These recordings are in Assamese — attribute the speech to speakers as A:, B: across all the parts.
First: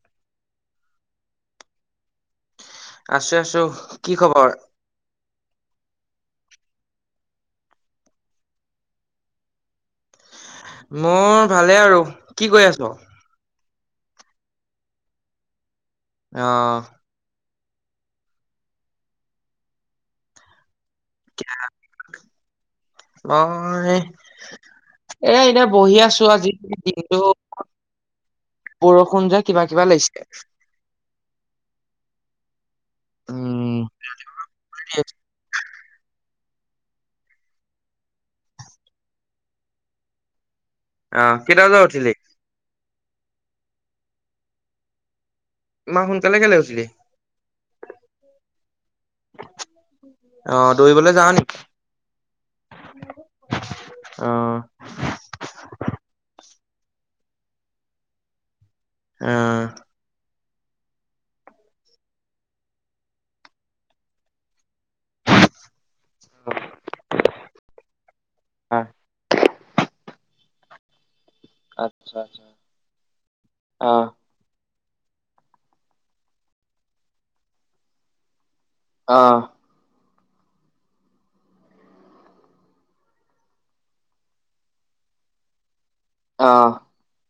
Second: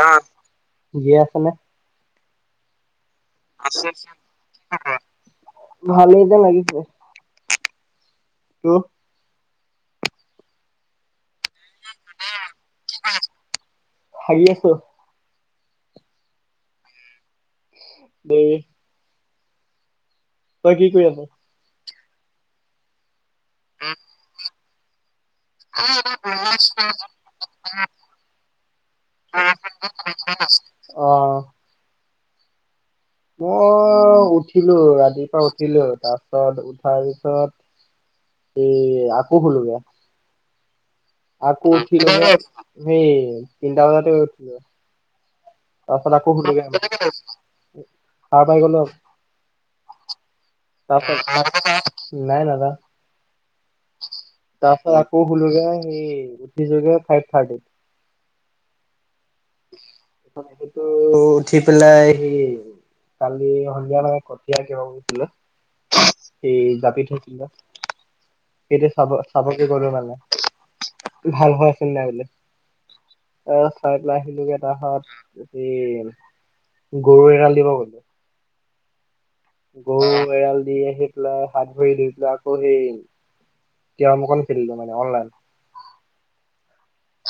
A: অ', ঠিকে আছা নে?
B: আছো আছো, কি খবৰ?
A: ভালে যেন লাগিছে। [unintelligible]
B: মোৰ ভালে আৰু, কি কই আছ?
A: [unintelligible] আছো
B: অ',
A: ব তই কি কৰি আছ
B: মই এ এনে বহি আছো আজি যিহেতু বৰষুণ যে কিবা কিবা লাগিছিল
A: অ মই উঠিলো ৰাতিপা উঠিলো তাৰ পিছত উঠাৰ পিছত ই আকৌ শুলোগে
B: অ কেইটা
A: আকৌ
B: বজাত উঠিলি
A: উঠিলে সেই তিনিটা বজাতে উঠিল
B: ইমান
A: তাৰপাছত আকৌ
B: সোনকালে কেলে
A: উঠিলো
B: উঠিলি
A: সাৰ পাই গলো
B: অ দৌৰিবলৈ যাও নেকি
A: তাই নাজানে
B: অ
A: তাৰপাছ আকৌ হোলোঙ আও সেই উঠি ছোগে ফাইভ থাৰ্টি
B: অ
A: সেইটো উঠি পেলাই সি কালি সন্ধিয়ালৈকে কঠিয়া ৰখিব গৈছিলে। সেই জাপি থাকা চাব গলো মানে। ভালহৈ আছিল নাই
B: আচ্ছা
A: বোলে,
B: আচ্ছা অ
A: তাৰপিছত গৰু এৰাল দিব গলোঁ।
B: অ'
A: গৰু এৰাল দি আহি পেলাই হাত ভৰি ধুই পেলাই, আকৌ সেই কেৰম অকণ খেলিলো মানে অনলাইন।
B: অ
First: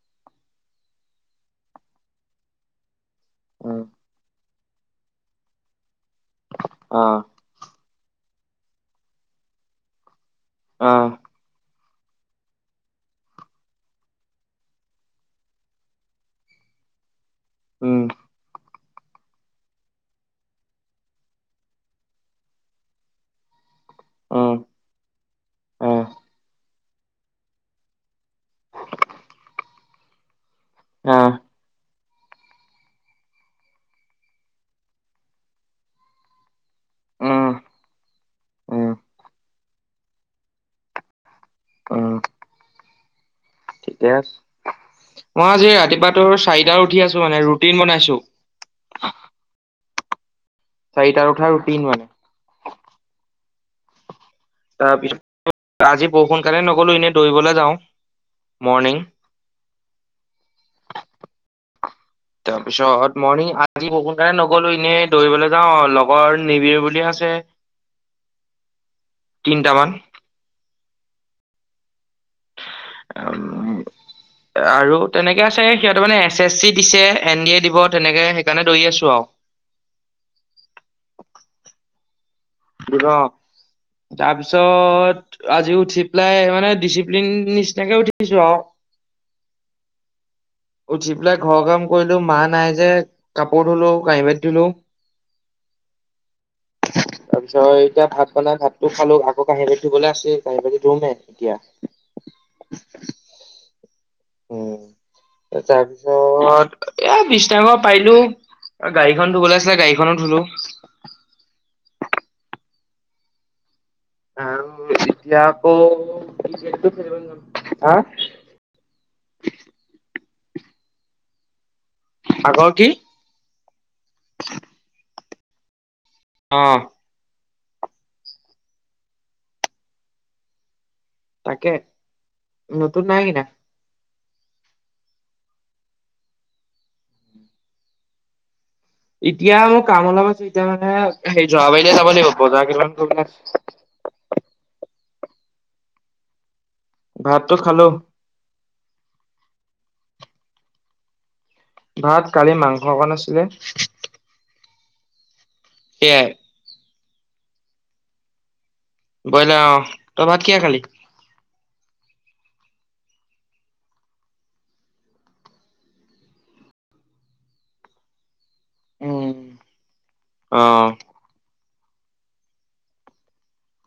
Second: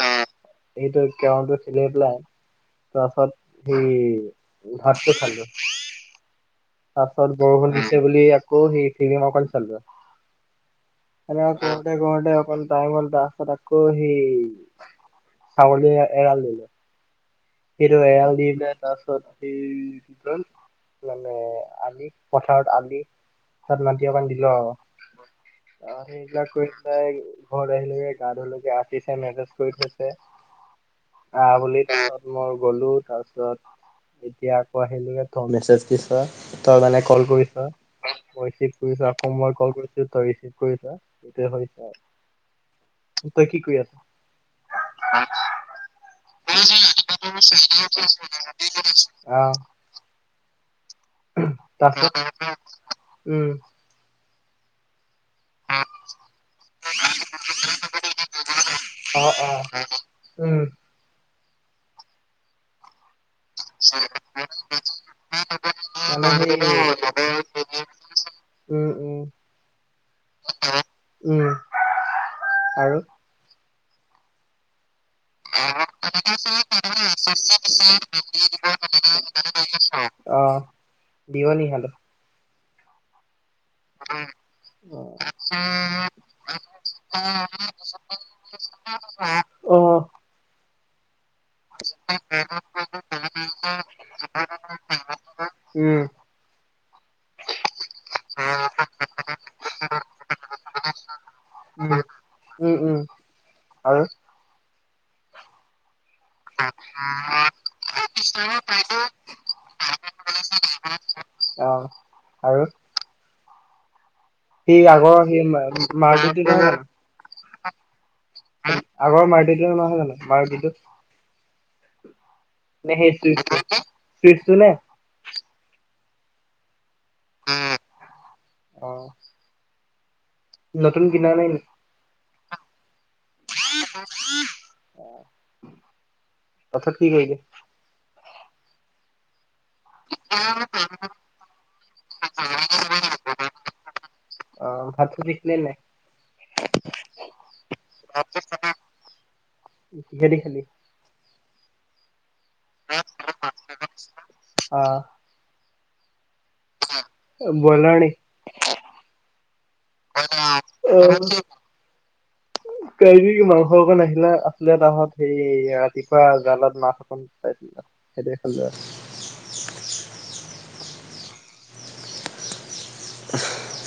A: অ' সেইটোৱে কেৰমটো খেলি পেলাই তাৰপাছত সি
B: উম
A: ভাতটো খালো
B: অ
A: তাৰপাছত গৰু [inaudible] আকৌ বুলি হাৰি ফ্লিম অকণ
B: অ
A: চালোঁ। সেইবিলাক কৰোঁতে টাইম গ'ল, তাৰপিছত আকৌ সেই ছাগলীকেইটা এৰাল দিলো। সেইটো
B: উম
A: এৰাল দি পেলাই তাৰ পিছত মানে আলি পথাৰত আলি তাত মাটি অকণ দিলো
B: উম
A: আৰু
B: অ অ
A: সেইবিলাক কৰি ঘৰলে আহিলোগে গা ধুলোগে আতিছে মেছেজ কৰি থৈছে, আহ বুলি মই গলো তাৰপিছত এতিয়া আকৌ আহিলো গে তই মেছেজ দিছ। তই মানে কল
B: উম
A: কৰিছ মই ৰিচিভ
B: উম
A: কৰিছোঁ আকৌ মই কল কৰিছোঁ তই ৰিচিভ কৰিছ।
B: উম
A: [unintelligible] কি কৰি আছ
B: ঠিকে আছে। মই আজি ৰাতিপুৱা তোৰ চাৰিটাত উঠি আছো। মানে
A: মই
B: ৰুটিন বনাইছো
A: চাৰিটাত উঠি আছো অ'
B: চাৰিটাত উঠা ৰোতিন মানে।
A: অ উম
B: তাৰপিছত আজি বৰষুণ কাৰণে নগলো। এনেই দৌৰিবলৈ যাওঁ। মৰ্ণিং
A: অ' অ' উম।
B: তাৰপিছত মৰ্ণিং আজি নগলো এনেই দৌৰিবলৈ যাওঁ আৰু লগৰ
A: মানে
B: নিবিৰ বুলি
A: সেই
B: আছে।
A: উম, উম।
B: তিনটামান
A: উম, আৰু
B: আৰু তেনেকে আছে সিহঁতে মানে এছ এছ চি দিছে এন ডি এ দিব তেনেকে সেইকাৰণে দৌৰি আছো আও।
A: অ বিয়লি খালো।
B: অ
A: অ
B: তাৰপিছত আজি উঠি পেলাই মানে ডিচিপ্লিন নিচিনাকৈয়ে উঠিছো আও।
A: অ' অ'
B: উঠি পেলাই ঘৰৰ কাম কৰিলোঁ মা নাই যে কাপোৰ ধুলোঁ কাঁহি-বাটি ধুলোঁ।
A: উম
B: [inaudible] [unintelligible] তাৰপিছত এতিয়া ভাত বনাই ভাতটো খালোঁ। আকৌ কাঁহী-বাতি ধুবলৈ আছেই কাঁহী-বাতি ধুমহে এতিয়া-
A: উম উম উম আৰু
B: উম [inaudible] [unintelligible] তাৰ পাছত এ বিশটা পাৰিলোঁ গাড়ীখন ধুবলৈ আছিলে গাড়ীখনো ধুলোঁ-
A: অ আৰু-
B: আৰু
A: সি আগৰ সি
B: এতিয়া আকৌ
A: আগৰ নামটো কি কয়
B: ক্ৰিকেটটো খেলিবলৈ যাম।
A: যে
B: হা
A: - আগৰ মাৰটিটো অনা নহয় জানো মাৰটিটোত।
B: আগৰ কি
A: নে সেই চুইফটো নে? -
B: অ-
A: উম আহ- নতুন কিনা নাই নেকি?
B: তাকে নতুন নাই কিনা-
A: তাৰ পাছত কি কৰিছে
B: এতিয়া মোৰ কাম অলপ আছিলে এতিয়া মানে সেই যৱাবাৰিলে যাব লাগিব, বজাৰ কেইটামান কৰিব
A: অঁ, ভাত-পানী খালে নাই?
B: ভাতটো খালো
A: খৰি [unintelligible] খি [unintelligible]
B: ভাত খালোঁ মাংস অকণ আছিলে।
A: অঁহ
B: সেয়াই।
A: ব্ৰইলাৰ নেকি?
B: ব্ৰইলা অঁ।
A: ব্ৰইলা অঁ, অ, আধা কেজি আনিছিলোঁ।
B: [inaudible]
A: কালিৰ মাংস অকণ আহিলে, আছিলে। তাপাছত হেৰি, ৰাতিপুৱা জালত মাছ অকণ পাইছিলো। সেইটোৱে খালোঁ আও।
B: উম, অঁ।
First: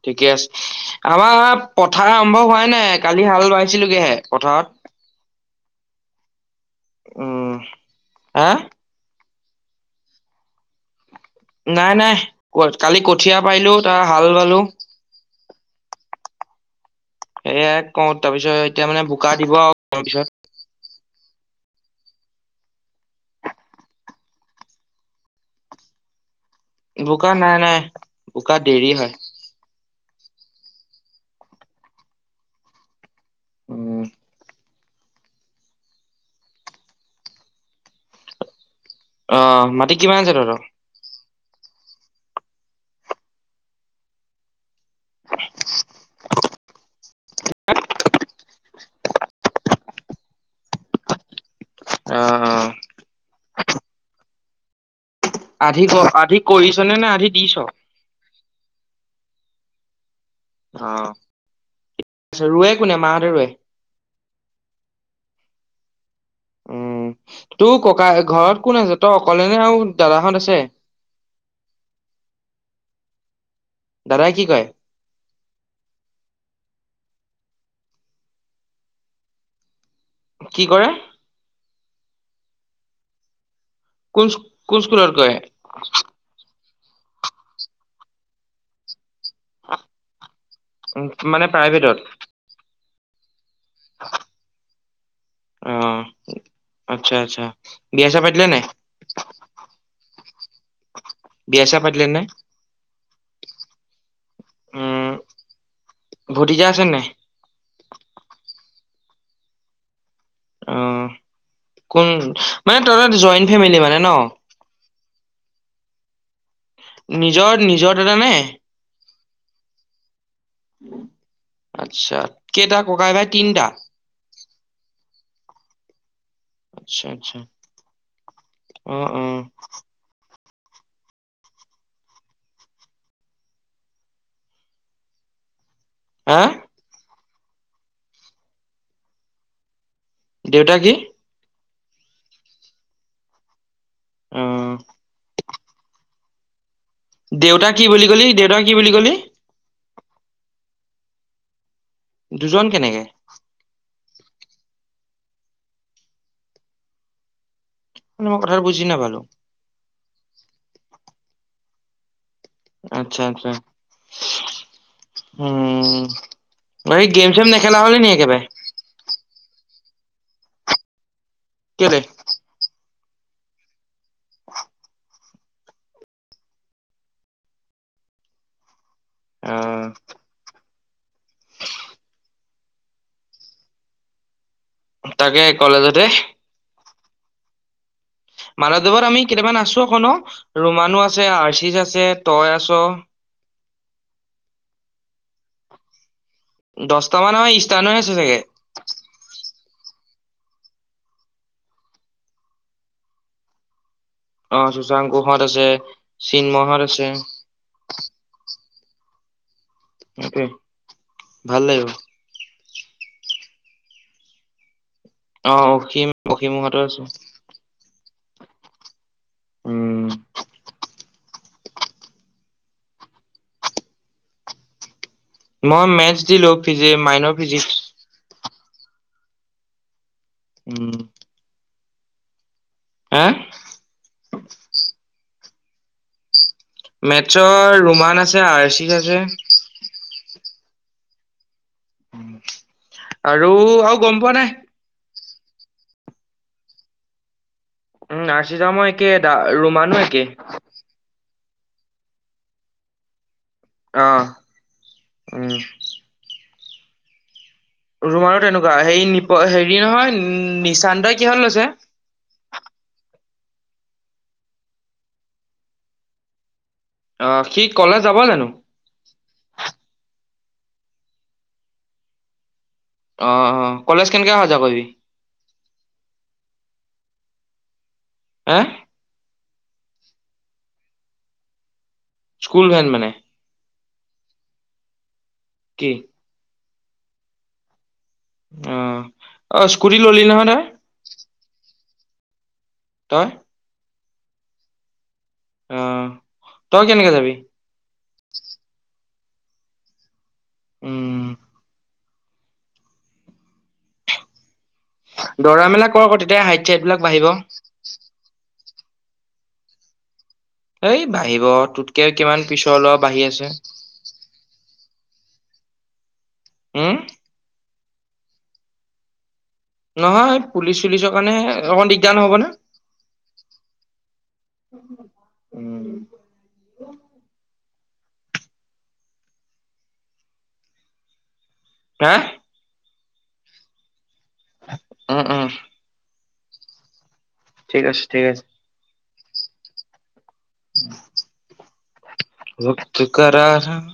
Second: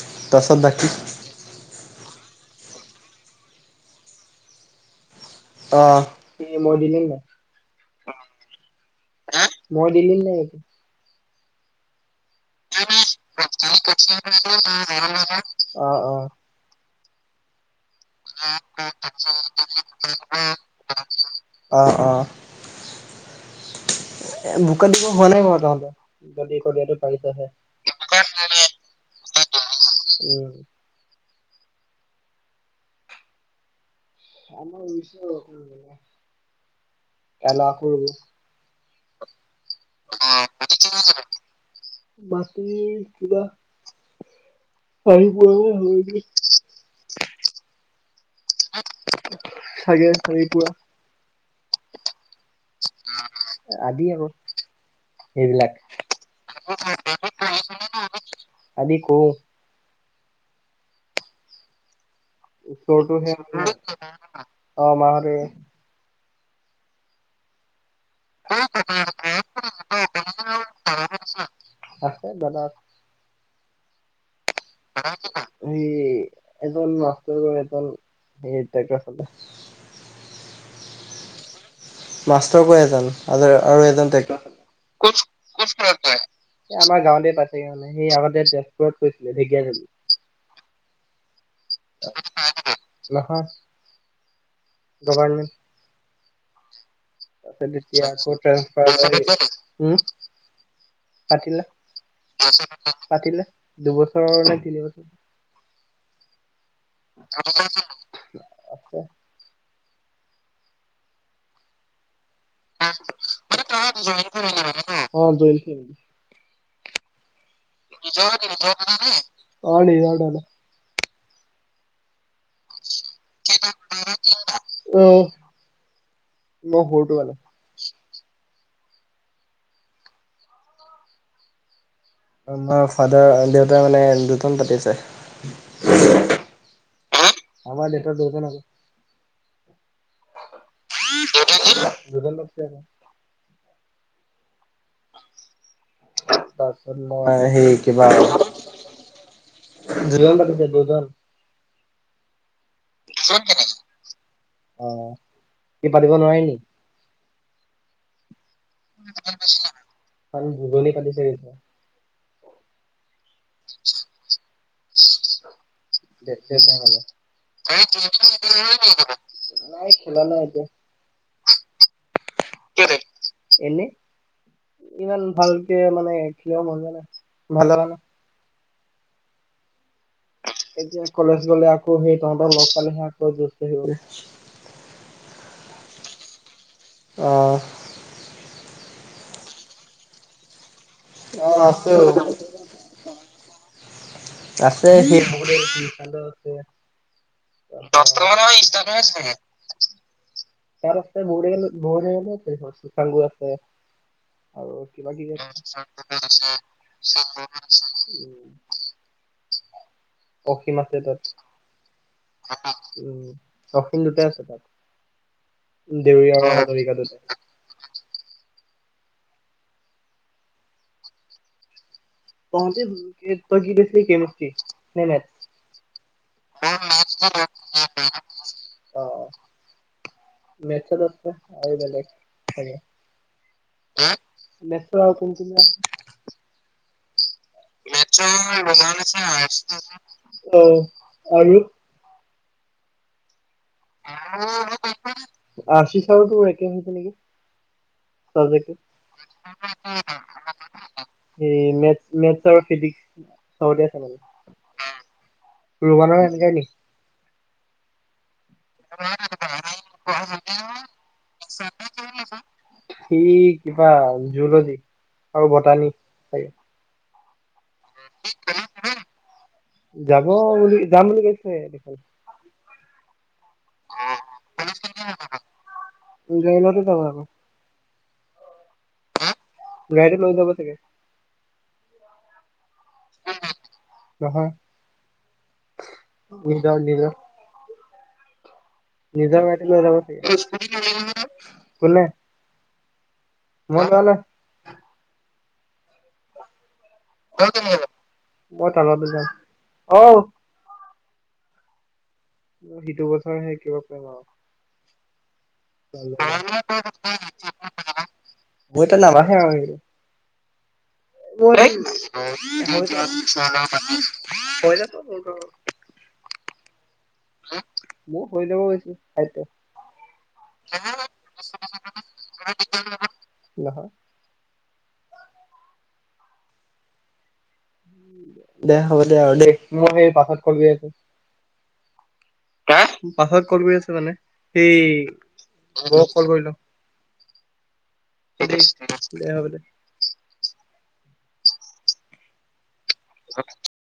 B: ঠিকে আছে।
A: তাৰপাছত বাকী
B: আমাৰ পথাৰ আৰম্ভ হোৱাই নাই। কালি হাল বাইছিলোগেহে পথাৰত।
A: অঁ, তিনি মৈ দিলি নাই। অঁ
B: উম, হা
A: হাঁ, মৈ দিলি নাই?
B: নাই, নাই ক কালি কঠীয়া পাৰিলোঁ। তাৰপাছত হালবালো।
A: অঁ, অঁ
B: এয়াত
A: [unintelligible]
B: পিছত
A: অঁ, অঁ এ বোকাত দিব হোৱা নাই ক তহঁতৰ? আজি কঠীয়াটো
B: বোকা
A: পাৰিছেহে।
B: নাই নাই।
A: বোকাত নাই
B: বোকা
A: দিয়া,
B: দেৰি হয়,
A: বোকাত দিব নাই হোৱা। উম।
B: অঁহ
A: আমাৰ ৰোইছো। কাইলে আকৌ ৰোম।
B: অঁ, মাটি কিমান আছে তহঁতৰ?
A: বাকি সোধা? চাৰি পোৰা মান হ'ব নেকি।
B: [unintelligible]
A: চাগে, চাৰি পোৰা।
B: অঁ, অঁ
A: আ আদিহে ক। এইবিলাক,
B: আধি ক আধি
A: আনক
B: কৰিছ নে নে আধি
A: কৰাই-আনক
B: দিছ?
A: কৰাইছে নে? না আনক দিছে? আদি কৰোঁ!
B: অ ৰুৱে কোনে মাহঁতে
A: ওচৰটোহে,
B: ৰুৱে?
A: আনে কৰে না মাহঁতে কৰে? অ মাহঁতে।
B: উম, তোক ককাই ঘৰত কোন আছে তই অকলে নে আৰু দাদাহঁত আছে?
A: আছে দাদা।
B: দাদাই কি কৰে?
A: এই এজন মাষ্টৰ কৰে এজন হেৰি, টেক্টৰ চলাই।
B: কি কৰে?
A: মাষ্টৰ কৰে এজন আৰু এজন
B: কোন
A: টেক্টৰ
B: স্ক-
A: চলাই।
B: স্কুলত
A: কোন,
B: গৈ
A: কোন স্কুলত কৰে? এ আমাৰ গাঁৱতে তাতে মানে সি আগতে তেজপুৰত কৰিছিলে, ঢেকীয়াজুলিত।
B: উম, মানে প্ৰাইভেটত।
A: নহয়।
B: [unintelligible]
A: গভাৰমেন্ট
B: অ আচ্ছা আচ্ছা
A: তাৰপিছত এতিয়া
B: বিয়া চিয়া
A: আকৌ
B: পাতিলে নাই
A: ট্ৰেন্সফাৰ কৰি উম পাতিলে
B: বিয়া চিয়া নাই
A: পাতিলে দুবছৰৰ নে
B: উম
A: তিনিবছৰ
B: ভতিজা আ
A: ভতিজা আছে নাই? আছে
B: অ কোন মানে তহত জইণ্ট ফেমিলি মানে ন
A: অ জইণ্ট ফেমিলি
B: নিজৰ নিজৰ দাদা নে
A: অ নিজৰ দাদা
B: আচ্ছা কেইটা ককাই ভাই তিনিটা
A: অ মই
B: আচ্ছা
A: সৰুটো মানে
B: আচ্ছা অ অ
A: আমাৰ ফাদাৰ দেউতাৰ মানে দুজন পাতিছে
B: হা
A: আমাৰ দেটাৰ দুজন আ
B: দেউতা কি
A: দেউতা কি দুজন পাতিছে আক
B: অ
A: তাছত মই
B: দেউতা
A: সেই
B: কি
A: কিবা
B: বুলি কলি দেউতা কি বুলি কলি
A: দুজন পাতিছে দুজন
B: দুজন কেনেকে
A: দুজন কেনেকে অ কি পাতিব নোৱাৰি নি
B: মানে মই কথাটো বুজি নাপালো
A: দুজনী পাতিছে
B: আচ্ছা আচ্ছা উম
A: দে দে
B: বাকী গেম চেম নেখেলা হলি নি একেবাৰে
A: তেনেহলে নাই খেলা নাই এতিয়া
B: কেলে
A: কেলে এনে ইমান ভালকে মানে খেলিব মন যোৱা নাই
B: অ
A: এতিয়া কলেজ গলে আকৌ সেই তহঁতৰ লগ পালেহে আকৌ যজটো আহিব
B: তাকে কলেজতে
A: অ
B: দেৱত আমি কেতিয়াবা নাচু আক ন ৰোমা নো আছে আশিষ আছে তই আছ
A: আছে সেই আছে
B: দহটা মান আমাৰ ষ্টাৰ্ণৰে আছে
A: দচটা
B: চাগে
A: ইচতেতাছ চাল মৰি আছে
B: অ
A: আৰু কিবা কিবি
B: শশাংকুহঁত আছে চিন্ময়হঁত আছে সেইটোৱে
A: অসীম আছে তাত
B: ভাল লাগিব
A: উম অসিম দুুটা আছে তাত
B: অ অসীম
A: দেউৰিয়া
B: অসীমহঁতো আছে
A: কাটোতে
B: উম
A: তই কি দেখিলি কেমেচত্ৰী
B: মই মেথছ দিলো মাইনৰ ফিজিক্স
A: অ
B: উম
A: মেঠচত আৰু বেলেগ
B: হা
A: মেট্ৰ আৰু কোন কোন
B: মেথছৰ ৰোমান
A: আছে
B: আৰ্চিচ আছে
A: [unintelligible] অ আৰু
B: আৰু আৰু গম পোৱা নাই
A: আশিষ চাহ ত কেমছিল নেকি?
B: উম
A: চাবজেক্টটো
B: আছিদামো একে ৰোমানো একে।
A: এই মে মেথছ আৰু ফিজিক্স। চৰ্দি আছে
B: অ উম
A: মানে ৰুবৰ সেনেকাইক।
B: তৰুমাৰো তেনেকুৱা হপ হেৰি নহয় নিশান্তই কিহত লৈছে।
A: সি কিবা জুলজী আৰু বটানী।
B: অহ সি কলে যাব জানো।
A: অ বুলি যাম বুলি কৈছে দেখ।
B: অ অ কলেজ কেনেকে সজা কৰিবি।
A: গাড়ী লতে যাব আকৌ
B: হা
A: গাড়ী লৈ যাব চাগে।
B: স্কুল ভেন মানে।
A: নহ।
B: কি।
A: য লিল।
B: অ'
A: নিজৰ
B: অ'
A: মিল
B: স্কুটি ললি নহয় তই
A: য কল।
B: তই
A: মই গলে।
B: অ। তই কেনেকে যাবি?
A: মই তালত দু যাম অহ।
B: উম
A: সিটো কথাৰ সে কিবা পম আৰু
B: ধৰা মেলা কৰ আকৌ তেতিয়া হাত চবিলাক বাঢ়িব
A: [unintelligible]
B: এই বাঢ়িব তোতকে কিমান পিছৰ ল'ৰা বাঢ়ি আছে।
A: [unintelligible] [unintelligible]
B: উম।
A: মোৰ হৈ যাব গৈছো খ।
B: নহয় পুলিচ চুলিচৰ কাৰণে অকণ দিগদাৰ নহ'ব নে।
A: নহয়
B: উম।
A: দে হ'ব দে আৰু দে মই সেই পাছত কৰি আছো।
B: হা।
A: হা? পাছত কল কৰি আছে মানে সেই
B: উম উম
A: বৌক কল কৰি ল।
B: ঠিক আছে ঠিক আছে।
A: দে হ'ব দে। অ'।
B: [unintelligible]